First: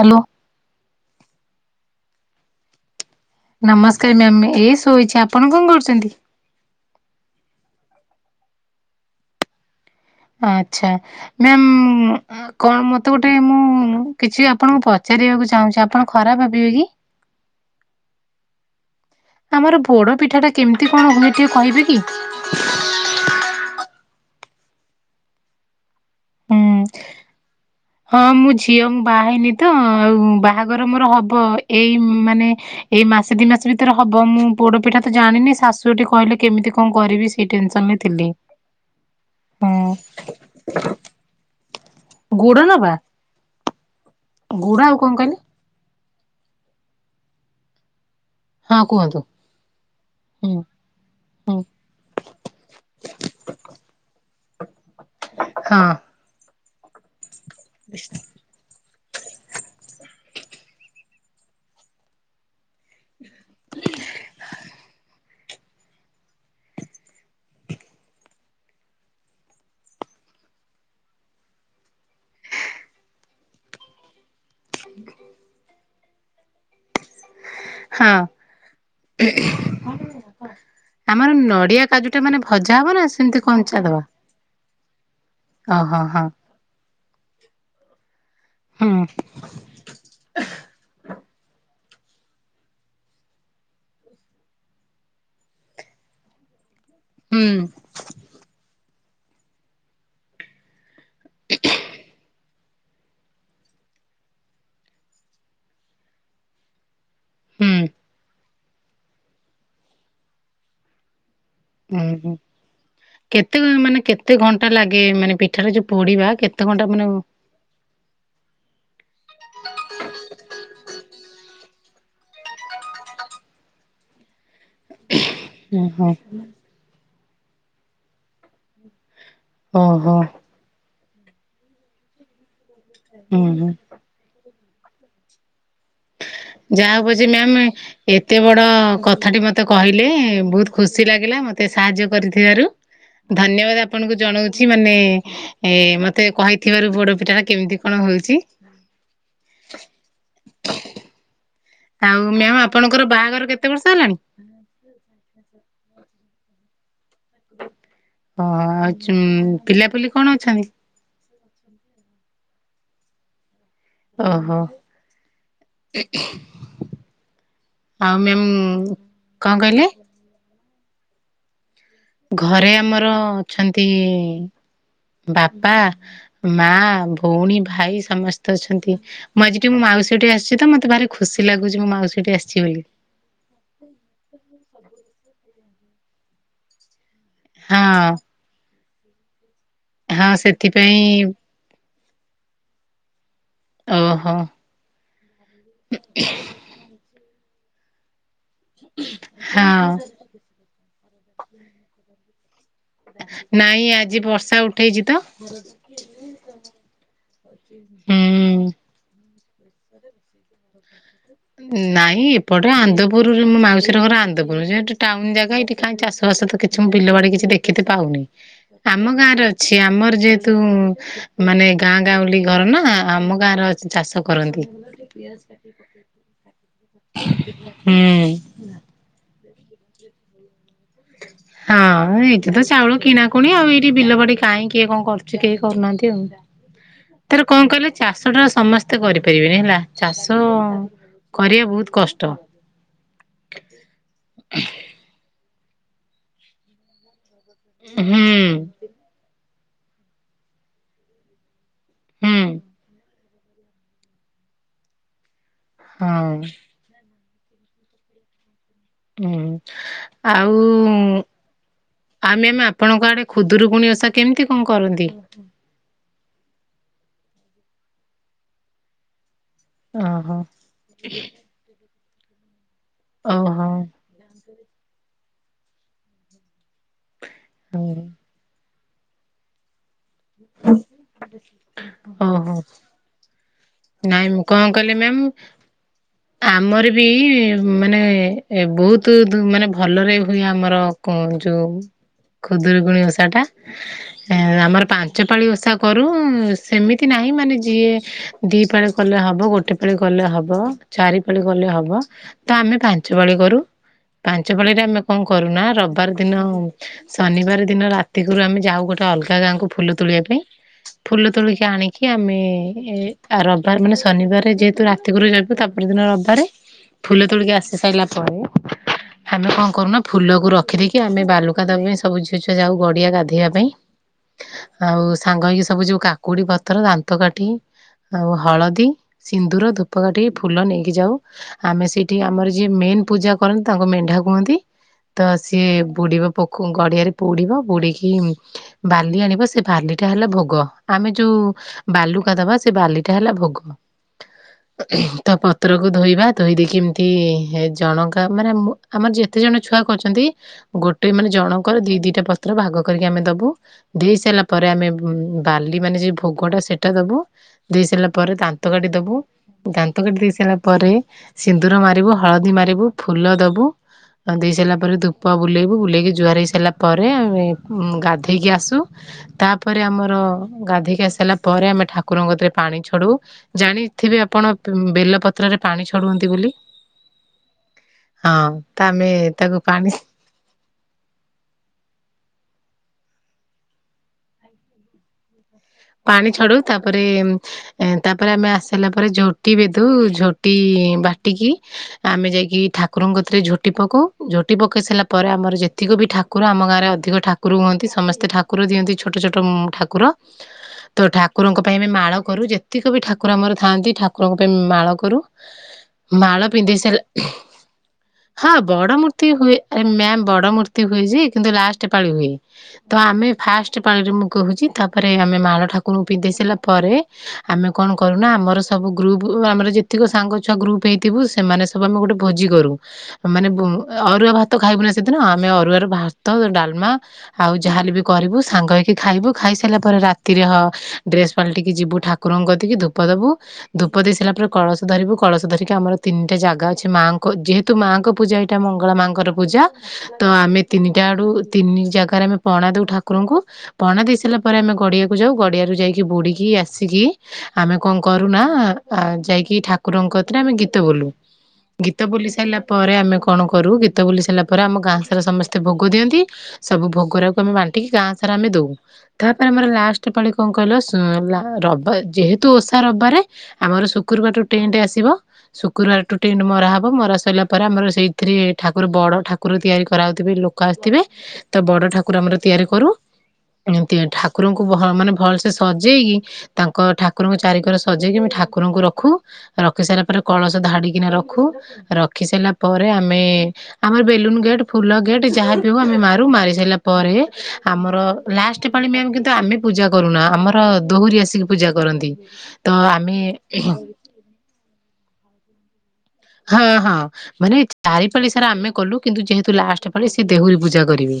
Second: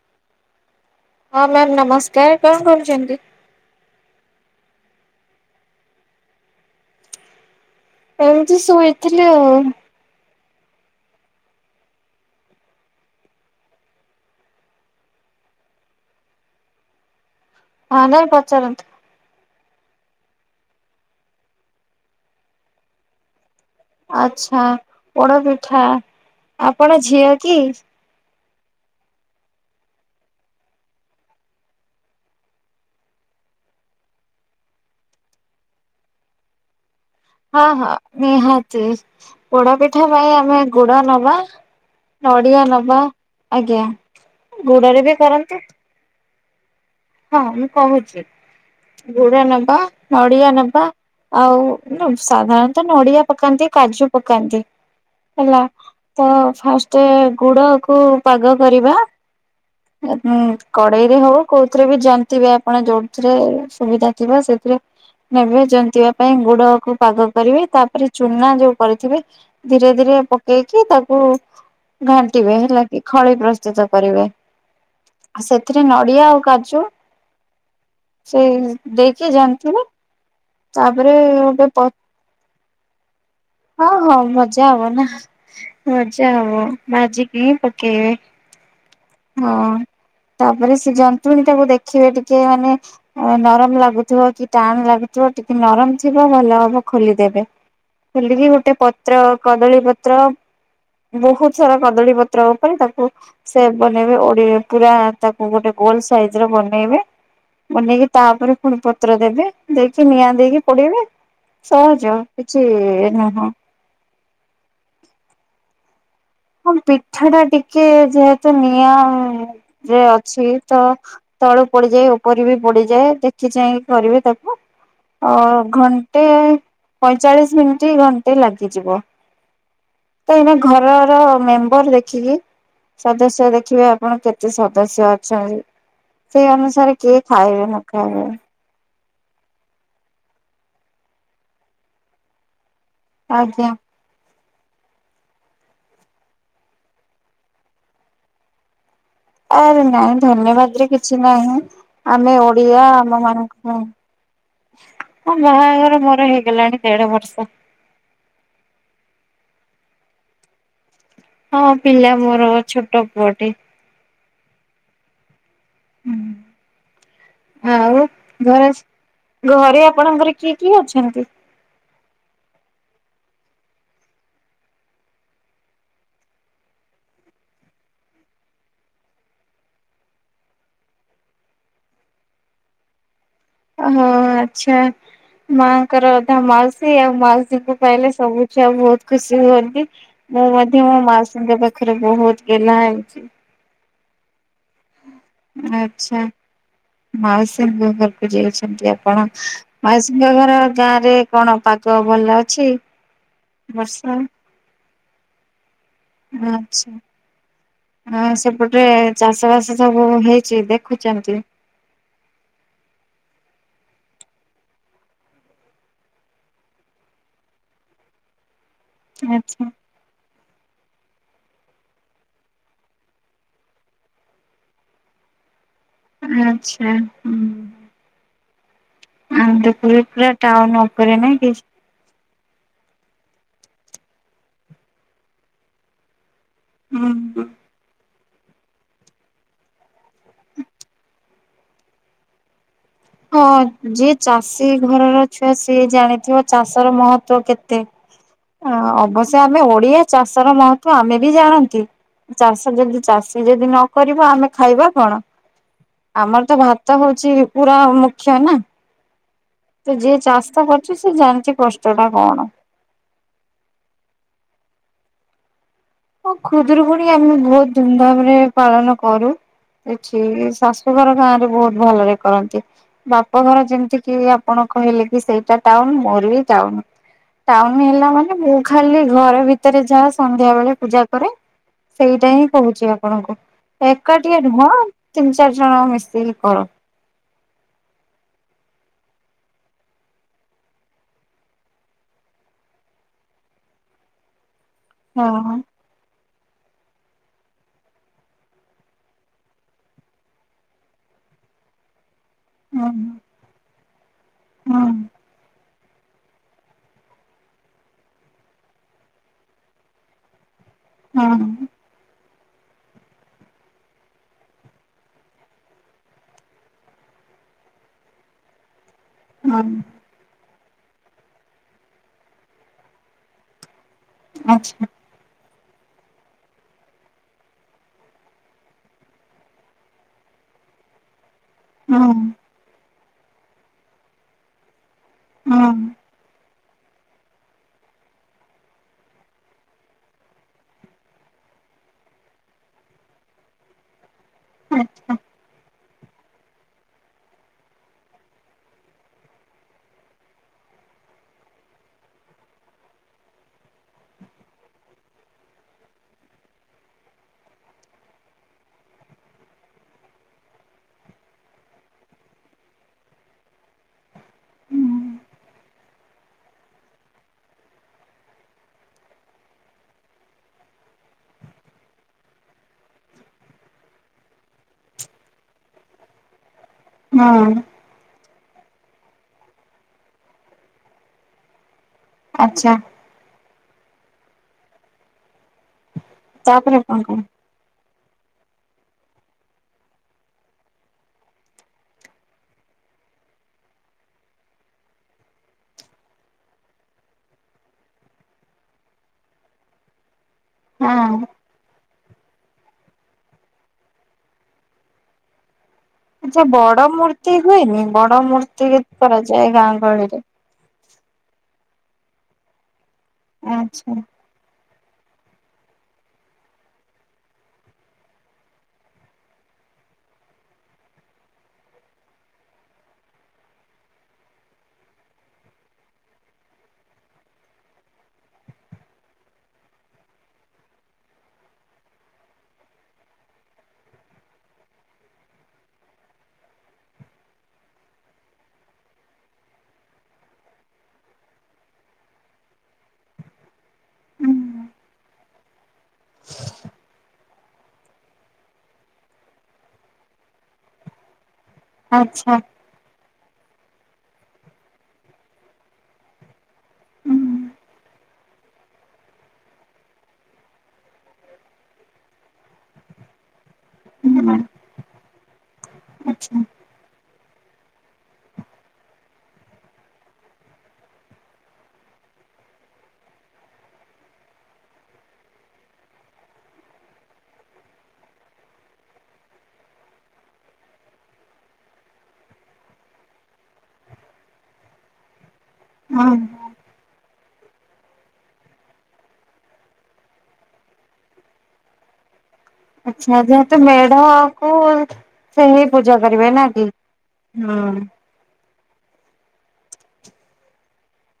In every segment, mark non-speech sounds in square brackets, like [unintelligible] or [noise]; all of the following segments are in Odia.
ହାଲୋ। ତ ମ୍ୟାମ ନମସ୍କାର କଣ କରୁଛନ୍ତି? ନମସ୍କାର ମ୍ୟାମ ଏ ଶୋଇଛି ଆପଣ କଣ କରୁଛନ୍ତି? ଏମିତି ଶୋଇଥିଲି ଆଉ। ଆଚ୍ଛା ମ୍ୟାମ୍ ମୁଁ ଆ, କଣ ମୋତେ ଗୋଟେ ମୁଁ କିଛି ଆପଣଙ୍କୁ ପଚା କରିବାକୁ ଚାହୁଁଛି ଆପଣ ଖରାପ ଭାବିବେ କି? ହଁ ନାଇ ପାଚାରନ୍ତୁ। ଆମର ପୋଡପିଠା ଟା କେମିତି କଣ ହୁଏ ଟିକେ କହିବେ କି? ଆଚ୍ଛା ପୋଡ ପିଠା। ହୁଁ ଆପଣ ଝିଅ କି? ହଁ ମୁଁ ଝିଅ ମୁଁ ବାହା ହେଇନି ତ, ଆଉ ବାହାଘର ମୋର ହବ। ଏଇ ମାନେ ଏଇ ମା ସେ ଦି ମାସ ଭିତରେ ହବ। ମୁଁ ପୋଡ଼ପିଠା ତ ଜାଣିନି ଶାଶୁ ଘଟିି କହିଲେ କେମିତି କଣ କରିବି ସେଇ ହଁ, ଟେନସନ ହଁ ରେ ଥିଲି ନିହାତି ହଁ ପୋଡପିଠା ପାଇଁ ଆମେ ଗୁଡ ନବା। ନଡିଆ ନବା ଆଜ୍ଞା ଗୁଡ ଆଉ ଗୁଡରେ କଣ ବି କହିଲେ କରନ୍ତି। ହଁ ମୁଁ କହୁଛି ହଁ କୁହନ୍ତୁ ଗୁଡ ନବା, ନଡିଆ ହୁଁ ନବା ହୁଁ ଆଉ ନୁ-ସାଧାରଣତଃ ନଡିଆ ପକାନ୍ତି, କାଜୁ ପକାନ୍ତି। ହେଲା ହଁ ତ ଫାଷ୍ଟ ଗୁଡ କୁ ପାଗ କରିବା। ହଁ। ଏ ଉଁ, କଡେଇରେ ହଉ କୋଉଥିରେ ବି ଜନ୍ତିବେ। ଆପଣ ଯୋଉଥିରେ ସୁବିଧାଥିବ ସେଥିରେ ନେବେ ଜନ୍ତିବା ପାଇଁ ଗୁଡକୁ ପାଗ କରିବେ ତାପରେ ଚୁନା ଯୋଉ କରିଥିବେ ଧୀରେ ଧୀରେ ଏ ପକେଇକି ତାକୁ ଘାଣ୍ଟିବେ, ହେଲା କି ଖଳି ପ୍ରସ୍ତୁତ କରିବେ। ଆ ସେଥିରେ ନଡିଆ ଆଉ କାଜୁ ହଁ। ସେଇ ଦେଇକି ଜନ୍ତିବେ। ତାପରେ ଆମର ଗୋଟେ ନଡିଆ ପ-, କାଜୁ ଟା ମାନେ ଭଜା ହବ ନା ସେମିତି କଞ୍ଚା ହଁ ଦବା? ହଁ ଭଜା ହବ ନା। ଓହୋ ହଁ ଭଜା ହବ, ଭାଜିକି ପକେଇବେ। ହୁଁ ହଁ ତାପରେ ସେ ଯନ୍ ପୁଣି ତାକୁ ଦେଖିବେ ଟିକେ ମାନେ ଅ, ନରମ ଲାଗୁଥିବ କି ଟାଣ ଲାଗୁଥିବ। ଟିକେ ନରମ ଥିବ ହଁ ଭଲ ହବ ଖୋଲିଦେବେ। ହୁଁ ଖୋଲିକି ଗୋଟେ ପତ୍ର କଦଳୀ ପତ୍ର ବହୁତ ସାରା କଦଳୀ ପତ୍ର ଉପରେ ତାକୁ ସେ ବନେଇବେ ଓଡି ପୁରା ତାକୁ ଗୋଟେ ଗୋଲ ସାଇଜ ର ବନେଇବେ। ହୁଁ ବନେଇକି ତାପରେ ପୁଣି ପତ୍ର ଦେବେ ଦେଇକି ନିଆଁ ଦେଇକି ପୋଡିବେ। ଓ ସହଜ ହଁ କିଛି ନୁହଁ କେତେ ମାନେ କେତେ ଘଣ୍ଟା ଲାଗେ ଏ ମାନେ ପିଠାରେ ଯୋଉ ପୋଡିବା କେତେ ହଁ ଘଣ୍ଟା ମାନେ ପିଠା ଟା ଟିକେ ଯେହେତୁ ନିଆଁ ରେ ଅଛି ତ ତଳୁ ପୋଡିଯାଏ, ଉପରେ ବି ପୋଡିଯାଏ। ଦେଖି ଚାହିଁ କରିବେ ତାକୁ। ଅ, ଓହୋ ଘଣ୍ଟେ ପଇଁଚାଳିଶ ମିନିଟ୍ ଘଣ୍ଟେ ଲାଗିଯିବ। ଓହୋ ତ ଏଇନା ଘରର ମେମ୍ବର୍ ଦେଖିକି ହୁଁ ସଦସ୍ୟ ହୁଁ ଦେଖିବେ ଆପଣ କେତ ତେ ସଦସ୍ୟ ଅଛନ୍ ଯାହା ହଉ ପଛେ ମ୍ୟାାମ୍ ଏତେ ବଡ କ ଥାଟି ମୋତେ କହିଲେ ବହୁତ ଖୁସି ଲାଗିଲା। ମୋତେ ସାହାଯ୍ୟ କରିଥିବାରୁ ଆଜ୍ଞା ଧନ୍ୟବାଦ ଆପଣଙ୍କୁ ଜଣଉ ଛି, ମାନେ ଏ ମତେ କହିଥିବାରୁ ପୋଡପିଠା ଟା କେମିତି କଣ ହଉଛି। ଆରେ ନାଇଁ ଧନ୍ୟବାଦ ରେ କିଛି ନାହିଁ। ଆଉ ଆମେ ମ୍ୟାମ ଓଡିଆ ଆପଣଙ୍କର ଆମ ବାହାଘର ମାନଙ୍କ କେତେ ପାଇଁ, ବର୍ଷ ହେଲାଣି? ହଁ ବାହାଘର ମୋର ହେଇଗଲାଣି ଦେଢ ବର୍ଷ। ଓ ଆଉ ଚୁଁ, ପିଲାପଲିି କଣ ଅଛନ୍ତି? ହଁ ପିଲା ମୋର ଛୋଟ ପୁଅଟି। ଓହୋ! ଆଉ ଘରେ କଣ ଘରେ କହିଲେ? ଆପଣଙ୍କର କିଏ କିଏ ଅଛନ୍ତି? ଘରେ ଆମର ଅଛନ୍ତି ବାପା, ମା, ଭଉଣୀ ଭାଇ ସମସ୍ତେ ଅଛନ୍ତି। ମୁଁ ଆଜି ଟିକ ମୋ ମା ମାଉସୀଠି ଆସିଛି ତ ମୋତେ ଭାରି ଖୁସି ଲାଗୁଛି ମୁଁ ମାଉସୀଠି ଆସିଛି ବୋଲି। ଓହୋ! ଆଚ୍ଛା ମାଆଙ୍କର ଅଧା ମାଉସୀ ଆଉ। ମାଉସୀଙ୍କୁ ପାଇଲେ ହଁ ସବୁ ଛୁଆ ବହୁତ ଖୁସି ହୁଅନ୍ତି। ହଁ ମୁଁ ମଧ୍ୟ ମୋ ସେଥିପାଇଁ ମାଉସୀଙ୍କ ପାଖ ରେ ବହୁତ ଗେହ୍ଲା ହେଉଛି। ଓ ହୋ। ଆଚ୍ଛା। ମାଉସୀଙ୍କ ଘରକୁ ଯାଇଛ? ଯଦି ଆପଣ, ହଁ। ମାଉସୀଙ୍କ ଘର ଗାଁ ରେ କଣ ପାଗ ଭଲ ଅଛି? ନାଇଁ ବର୍ଷା? ଆଜି ବର୍ଷା ଉଠେଇଚି ତ। ଆଚ୍ଛା। ହଁ ହୁଁ। ସେପଟେ ଚାଷ ବାସ ସବୁ ହେଇଛି ଦେଖୁ ନାଇଁ ଏପଟେ ଆନ୍ଦପୁରରେ ମୋ ମାଉ ସୀର ଘର ଆନ୍ଦପୁର। ସେ ସେଠି ଟାଉନ ଜାଗା, ଇଠି କାଇଁ ଚାଷ ବାସ ତ କିଛି ମୁଁ ବିଲ ବାଡି କିଛି ଦେଖିତେ ପାଉନି ଆମ ଗାଁରେ ଆଚ୍ଛା। ଅଛି। ଆମର ଯେହେତୁ ମାନେ ଗାଁ ଗାଉଁଲି ଘର ନା, ଆମ ଗାଁରେ ଅଛି ଚାଷ କରନ୍ତି। ଆଚ୍ଛା। ହୁଁ। ହୁଁ। ଆନ୍ଦପୁର ପୁରା ଟାଉନ ଉପରେ ନାଇଁ କି? ଏ ତ ଚାଉଳ କିଣା କୁଣି ଆଉ ଏଇଠି ବିଲବାଡି କାହିଁ କିଏ କଣ କରୁଚି କେହି କରୁନାହାଁନ୍ତି ଆଉ। ହୁଁ ତାର ହୁଁ। କଣ କହିଲେ ଚାଷ ଟା ସମସ୍ତେ କରିପାରିବେନି ହେଲା। ଚାଷ କରିବା ବହୁତ କଷ୍ଟ। ହଁ ଯିଏ ଚାଷୀ ଘରର ଛୁଆ ସିଏ ଜାଣିଥିବ ଚାଷର ମହତ ତ୍ତ୍ୱ କେତେ? ହୁଁ ଅବଶ୍ୟ ଆମେ ଓଡିଆ ଚାଷର ମହତ୍ତ୍ୱ ଆମେ ବି ଜାଣନ୍ତି ହୁଁ ଚାଷ ଯଦି ଚାଷୀ ଯଦି ନକରିବ ଆମେ ଖାଇବା କଣ? ହଁ ଆମର ତ ଭାତ ହଉଛି ପୁରା ମୁଖ୍ୟ ନା। ହୁଁ। ତ ଯିଏ ଚାଷ ଆଉ କରୁଛି ସେ ଜାଣିଛି କଷ୍ଟ ଟା କଣ? ଆମେ ଆମେ ଆପଣଙ୍କ ଆଡେ ଖୁଦୁରୁକୁୁଣି ଓଷା କେମିତି କଣ କରନ୍ତି? ହଁ ଖୁଦୁରୁକୁଣୀ ଆମେ ବହୁତ ଧୁମଧାମରେ ପାଳନ କରୁ। ଏଠି ଓହୋ। ଶାଶୂଘର ଗାଁରେ ବହୁତ ଭଲରେ କରନ୍ତି। ବାପଘର ଓହୋ ଯେମତି କିି ଆପଣ କହିଲେ କି ସେଇଟା ଟାଉନ ମୋର ବି ଟାଉନ। ଟାଉନ ହେଲା ମାନେ ଖାଲି ଘର ଭିତରେ ଯାହା ସନ୍ଧ୍ୟା ବେଳେ ପୂଜା କରେ ସେଇଟା ହିଁ ଓହୋ କହୁଛି ଆପଣଙ୍କୁ। ନାଇଁ ଏକାଟିଏ ମୁଁ କଣ ନୁହଁ କହିଲି ମ୍ୟାାମ, ତିନି ଚାରି ଜଣ ମିଶିକି କର। ଆମର ବି ମାନେ ବହୁତ ତୁ ତୁ ମାନେ ଭଲରେ ହୁଏ ଆମର କଣ ଯୋଉ ଖୁଦୁରୁକୁଣୀ ଓଷାଟା। ଆମର ପାଞ୍ଚ ହଁ ପାାଳି ହଁ ଓଷା କରୁ ସେମିତି ନାହିଁ ମାନେ ଯିଏ ଦି ପାଳି କଲେ ହବ, ଗୋଟେ ପାଳି କଲେ ହବ, ଚାରି ପାଳି କଲେ ହବ, ତ ଆମେ ହୁଁ ପାଞ୍ଚ ପାଳି କରୁ। ପାଞ୍ଚ ପାଳିରେ ହୁଁ ଆମେ କଣ କରୁନା ରବ୍ ରବବାର ଦିନ ଶନିବାର ଦିନ ରାତିକୁରୁ ଆମେ ଯାଉ ଗୋଟେ ଅଲଗା ଗାଁକୁ ଫୁଲ ତୋଳିବା ପାଇଁ ଫୁଲ ହୁଁ ତୋଳିକି ଆଣିକି ଆମେ ଏ ରବିବାର ମାନେ ଶନିବାରରେ ଯେହେତୁ ରାତିକରୁ ଯାଉଛୁ ତା ପରଦିନ ରବିବାରେ ଫୁଲ ତୋଳିକି ଆସି ସାଇଲା ପରେ ଆମେ କଣ ହୁଁ କରୁନା, ଫୁଲକୁ ରଖ ରଖିଦେଇକି ଆମେ ବାଲୁକା [unintelligible] ସବୁ ଝିଅ ଛୁଆ ଯାଉ ଗଡିଆ ଗାଧେଇଆ ପାଇଁ ଆଚ୍ଛା ଆଉ ସାଙ୍ଗ ହେଇକି ସବୁ ଯୋଉ କାକୁଡି ପତ୍ର, ଦାନ୍ତ କାଠି ଆଉ ହଳଦୀ, ସିନ୍ଦୁର, ଧୂପକାଠି, ଫୁଲ ନେଇକି ଯାଉ ଆମେ ହୁଁ ସେଇଠି ଆମର ଯିଏ ମେନ୍ ପୂଜା କରନ୍ତି ତାଙ୍କ ମେଣ୍ଢା କୁହନ୍ତି। ତ ହୁଁ ସିଏ ବୁଡିବ ପୋଖ ଗଡିଆରେ ବୁଡିବ, ବୁଡିକି ବାଲି ଆଣିବ ସେ ବାଲିଟା ହେଲା ଭୋଗ। ଆମେ ଯୋଉ ବାଲୁକା ଦବା, ସେ ବାଲିଟା ହେଲା ଭୋଗ। ଆଚ୍ଛା ତ ପତ୍ରକୁ ଧୋଇବା ଧୋଇ ଦେଇକି ଏମତି ଜଣଙ୍କା ମାନେ ଆମ ଆମର ଯେତେ ଜଣ ଛୁଆ କରୁଛନ୍ତି ଗୋଟେ ମାନେ ଜଣଙ୍କର ଦି ଦିଟା ପତ୍ର ଭାଗ କରିକି ଆମେ ଦବୁ, ଦେଇସାଇଲା ପ ପରେ ଆମେ ଉଁ ବାଲି ମାନେ ଯୋଉ ଭୋଗଟା ସେଟା ଦବୁ, ଦେଇ ସାରିଲା ପରେ ଦାନ୍ତ କାଟି ଦବୁ ଦାନ୍ତ କାଟି ଦେଇ ସାରିଲା ପରେ ସିନ୍ଦୁର ମାରିବୁ, ହଳଦୀ ମାରିବୁ, ଫୁଲ ଦବୁ ଦେଇ ସାଇଲା ହୁଁ ପରେ, ଧୂପ ବୁଲେଇବୁ ବୁଲେଇକି ଜୁହାର ହେଇ ସାରିଲା ପରେ, ଆମେ ଗାଧେଇକି ଆସୁ ତାପରେ ଆମର ଗାଧେଇକି ଆସି ସାଇଲାପରେ ଆମେ ଠାକୁରଙ୍କ କତିରେ ପାଣି ଛଡଉ, ଜାଣିଥିବେ ଆପଣ କଣ ବେଲପତ୍ରରେ ପାଣି ଛଡଉଅନ୍ତି ବୋଲି। ହଁ। ହଁ ତ ଆମେ ତାକୁ ପାଣି ଆଚ୍ଛା। ପାଣି ଛଡଉ ତାପରେ କଣ କଣ ଏ ତାପରେ ଆମେ ଆସିଲା ପରେ ଝୋଟି ବିଧୁ ଝୋଟି ବାଟିକି ଆମେ ଯାଇକି ଠାକୁର ସବୁଥିରେ ଝୋଟି ପକଉ। ଝୋଟି ପକେଇ ସାରିଲା ପରେ ଆମର ଯେତିକି ବି ଠାକୁର ଆମ ଗାଁରେ ଅଧିକ ଠାକୁର ହୁଅନ୍ତି ସ ସମସ୍ତେ ଠାକୁର ଦିଅନ୍ତି ଛୋଟ ଛୋଟ ଠାକୁର। ତ ହଁ। ଠାକୁରଙ୍କ ପାଇଁ ଆମେ ମା ମାଳ କରୁ ଯେତିକ ବି ଠାକୁର ଆମର ଥାଆନ୍ତି ଠାକୁରଙ୍କ ପାଇଁ ମାଳ କରୁ। ମାଳ ଆଚ୍ଛା ପିନ୍ଧି ବଡ ସାରିଲା ମୂର୍ତ୍ତି ହୁଏନି ବଡ ହଁ ମୂର୍ତ୍ତି ବଡ ମୂର୍ତ୍ତି କରାଯାଏ ହୁଏ, ଗାଁ ଗହଳିରେ। ମ୍ୟାାମ ବଡ ମୂର୍ତ୍ତି ହୁଏ। କହୁଚି ଲାଷ୍ଟ ପା ହୁଏ ତ ଆମେ ଫାଷ୍ଟ ଆଚ୍ଛା ପାରେ ମୁଁ କହୁଚି ତା ପରେ ଆମେ ମାଳ ଠାକୁରଙ୍କୁ ପିନ୍ଧେଇ ସାରିଲା ପରେ ଆମେ କଣ କରୁନା ଆମର ସବୁ ଗ୍ରୁପ ଆମର ଯେତି କି ସାଙ୍ଗ ଛୁଆ ଗ୍ରୁପ ହେଇଥିବୁ ସେମାନେ ସବୁ ଆମେ ଗୋଟେ ଭୋଜି କରୁ। ମାନେ ଅରୁଆ ଭାତ ଖାଇବୁନା ସେଦିନ ଆମେ ଅରୁଆରୁ ଭାତ ଡାଲମା ଆଉ ଯାହାଲେ ବି କରିବୁ ସାଙ୍ଗ ହେଇକି ଖାଇବୁ ଖାଇସାରି ଲା ପରେ ରାତିରେ ହଁ ଡ୍ରେସ ପାଲିଟିକି ଯିବୁ ଠାକୁରଙ୍କ ଧୂପ ଦେବୁ। ଧୂପ ଦେଇସାରିଲା ପରେ କଳସ ଧରିବୁ କଳସ ଧରିକି ଆମର ତିନିଟା ଜାଗା ଅଛି ମାଙ୍କ ଯେହେତୁ ମାଙ୍କ ପୂଜା ଏଇଟା ମଙ୍ଗଳା ମାଙ୍କର ପୂଜା ତ ଆମେ ତିନିଟା ଆଡୁ ତିନି ଜାଗାରେ ଆମେ ପଣା ଦଉ ଠାକୁରଙ୍କୁ ପଣା ଦେଇ ସାରିଲା ପରେ ଆମେ ଗଡ଼ିଆକୁ ଯାଉ ଗଡ଼ିଆରୁ ଯାଇକି ବୁଡ଼ିକି ଆସିକି ଆମେ କଣ କରୁନା, ଯାଇକି ଠାକୁରଙ୍କ କତିରେ ଆମେ ଗୀତ ବୋଲୁ। ଗୀତ ବୋଲି ଆଚ୍ଛା ସାରିଲା ପରେ ଆମେ କ କଣ କରୁ ଗୀତ ବୋଲି ସାରିଲା ପରେ ଆମ ଗାଁ ସାରା ସମସ୍ତେ ଭୋଗ ଦିଅନ୍ତି। ସବୁ ଭୋଗରାଗକୁ ଆମେ ବାଣ୍ଟିକି ଗାଁ ସାରା ଆମେ ଦଉ। ତାପରେ ଆମର ଲାଷ୍ଟ ପାଳି କଣ କହିଲ ସ ଯେହେତୁ ଓଷା ରବିବାରେ ଆମର ଶୁକ୍ରବାର ଟୁ ଟେଣ୍ଟ ଆସିବ ଶୁକ୍ରବାର ଟୁ ଆଚ୍ଛା ଟେଣ୍ଟ ମରା ହବ ମରା ସରିଲା ପରେ ଆମର ସେଇ ଏଥିରେ ଠାକୁର ବଡ଼ ଠାକୁର ତିଆରି କରାଯାଉଥିବେ ଲୋକ ଆସିଥିବେ ତ ବଡ ଠାକୁର ଆମେ ତିଆରି କରୁ। [unintelligible] ଠାକୁରଙ୍କୁ ମାନେ ଭଲ ସେ ସଜେଇକି ତାଙ୍କ ଠାକୁରଙ୍କ ଚାରି ଘର ସଜେଇକି ଠାକୁରଙ୍କୁ ର ରଖୁ। ରଖି ସାରିଲା ପରେ କଳସ ଧାଡିକିନା ରଖୁ। ରଖି ସାରିଲା ପରେ ଆମେ ଆମର ବେଲୁନ ଗେଟ୍ ଫୁଲ ଗେଟ୍ ଯାହା ବି ହେଉ ଆମେ ମାରୁ ହଁ। ମାରି ସାରିଲା ପରେ ଆମର ଲାଷ୍ଟ ପାଳି ମ୍ୟାମ କିନ୍ତୁ ଆମେ ପୂଜା କରୁନା। ଆମର ଦେହୁରୀ ଆସିକି ପୂଜା କରନ୍ତି। ତ ଆମେ ଆଚ୍ଛା ଯେହେତୁ ମେଢକୁ ସେଇ ହଁ ହଁ ମାନେ ଚାରିପାଳି ସେରା ଆମେ କଲୁ କିନ୍ତୁ ଯେହେତୁ ଲାଷ୍ଟ ପାଳି ସେ ଦେହୁରୀ ପୂଜା କରିବେ।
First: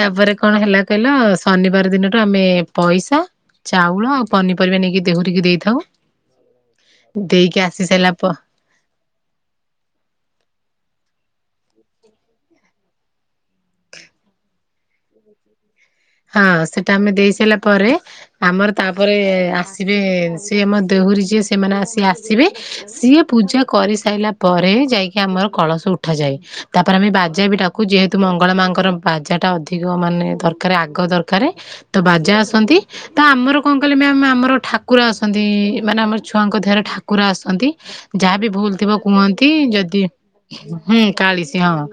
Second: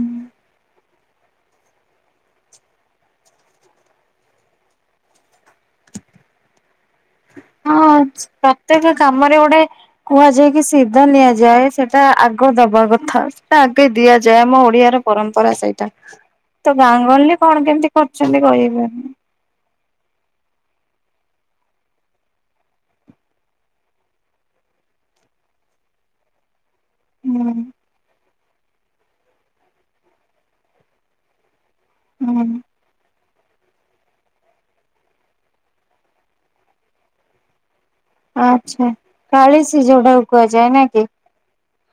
ତାପରେ କଣ ହେଲା କହିଲ ଶନିବାର ଦିନଠୁ ଆମେ ପଇସା ଚାଉଳ ଆଉ ପନିପରିବା ନେଇକି ଦେହୁରୀ କି ଦେଇଥାଉ। [inaudible] ଦେଇକି ଆସି ହଁ ସାରିଲା ପ ପ୍ରତ୍ୟେକ କାମରେ ଗୋଟେ କୁହାଯାଏ କି ସିଧ ନିଆଯାଏ। ସେଟା ଆଗ ଦେବା କଥା। ଟା ଆଗେ ଦିଆଯାଏ ଆମ ଓଡିଆର ପରମ୍ପରା ସେଇଟା। ହଁ ତ ସେଟା ଗାଁ ଆମେ ଦେଇ ଗହଳିରେ ସାରିଲା କଣ କେମିତି ପରେ କରୁଛନ୍ତି ଆମର କହିବେନି ତାପରେ ଆସିବେ ସିଏ ମ ଦେହୁରୀ ଯିଏ ସେମାନେ ଆସି ଆସିବେ। ସିଏ ପୂଜା କରିସାରିଲା ପରେ ଯାଇକି ଆମର କଳସ ଉଠାଯାଏ। ତାପରେ ଆମେ ହୁଁ ବାଜାବି ଡାକୁ ଯେହେତୁ ମଙ୍ଗଳ ମାଙ୍କର ବାଜା ଟା ଅଧିକ ମାନେ ଦର ରେ ଆଗ ଦରକାର ତ ବାଜା ହୁଁ ଆସନ୍ତି। ତ ଆମର କଣ କହିଲେ ମ୍ୟାମ ଆମର ଠାକୁର ଆସନ୍ତି। ଏମାନେ ଆମର ଛୁଆଙ୍କ ଦେହରେ ଠାକୁର ଆସନ୍ତି। ଯାହାବି ଆଚ୍ଛା। ଭୁଲ୍‌‌ଥିବ କୁହନ୍ତି। କାଳିଶୀ ଯଦି ଯୋଉଟାକୁ କୁହାଯାଏ ନା ହୁଁ କି କାଳିଶି, ହଁ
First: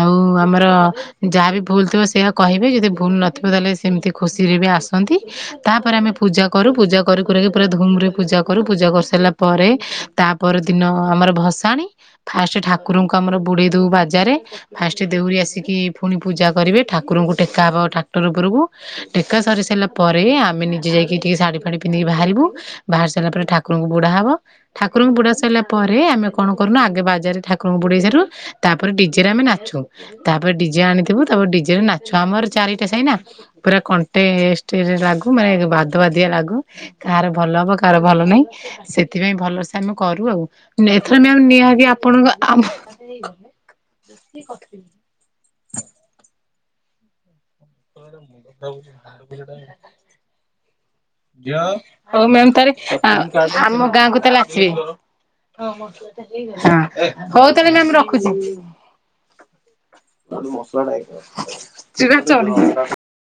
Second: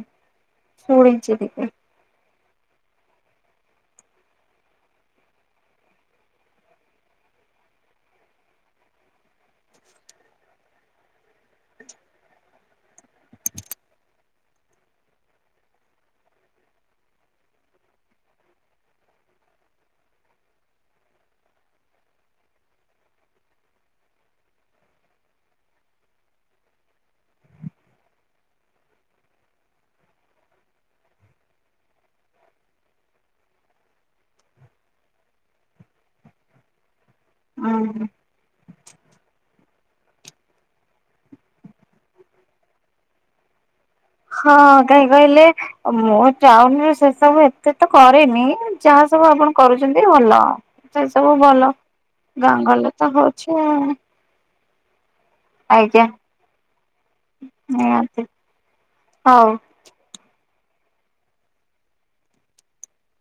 ଆଉ ଆମର ଶୁଣିଛି ଯାହାବି ଟିକେ। ଭୁଲ୍‌‌ଥିବ ସେଇଆ କହିବେ ଯଦି ଭୁଲ୍‌‌ନଥିବ ତାହେଲେ ସେମିତି ଖୁସିରେ ବି ଆସନ୍ତି। ତାପରେ ଆମେ ପୂଜା କରୁ ପୂଜା କରିକୁରି ପୁରା ଧୁମ୍ ପୂଜା କରୁ ପୂଜା କରି ସାରିଲା ପରେ ତାପ ପରଦିନ ଆମର ଭସାଣି ଫାଷ୍ଟ ଠାକୁର ଆମର ବୁଡେଇ ଦଉ ବାଜାରେ। ଫାଷ୍ଟ ଦେହୁରୀ ଆସିକି ପୁଣି ପୂଜା କରିବେ ଠାକୁରଙ୍କୁ ଟେକା ହେବ ଟ୍ରାକ୍ଟର ଉପରକୁ। ଟେକା ସରି ସାରିଲା ପରେ ଆମେ ନିଜେ ଯାଇକି ଟିକେ ଶାଢି ପାଢି ପିନ୍ଧିକି ବାହାରିବୁ ବାହାରି ସାରିଲା ପରେ ଠାକୁରଙ୍କୁୁ ବୁଡା ହବ। ଠାକୁରଙ୍କୁ ବୁଡା ସାରିଲା ପରେ ଆମେ କଣ କରୁନା ଆଗେ ବାଜା ରେ ଠାକୁରଙ୍କୁ ବୁ ବୁଡ଼େଇ ସାରୁ ତାପରେ ଡିଜେରେ ଆମେ ନାଚୁ। ତାପରେ ଡିଜେ ଆଣିଥିବୁ ତାପରେ ଡିଜେ ରେ ନାଚୁ ଆମର ଚାରିଟା ଶାଇ ନା ପୁରା କଣ୍ଟେଷ୍ଟ ରେ ଲାଗୁ ମାନେ ବାଦ ବାଦିଆ ଲାଗୁ। କାହାର ଭଲ ହବ କାହାର ଭଲ ନାହିଁ। ସେଥିପାଇଁ ଭଲସେ ଆମେ କରୁ ଆଉ ଏଥର ଆ ନିହାକ ଆପଣଙ୍କ ହଁ କାହିଁ କହିଲେ ମୋ ଟାଉନ ରୁ ସେସବୁ ସେ ତ କରେନି ଯାହା ସବୁ ଆପଣ କରୁଛନ୍ତି ଭଲ ସେ ସବୁ ଭଲ ହଉ ମ୍ୟାମ ଗାଁ ଗଲେ ତ ହଉଚି ଆଉ। ସେ ହଉ ଆଜ୍ଞା ତାହା ହେଲେ ମେମ୍‌ ନିହାତି ରଖୁଛି। ହଉ। [unintelligible]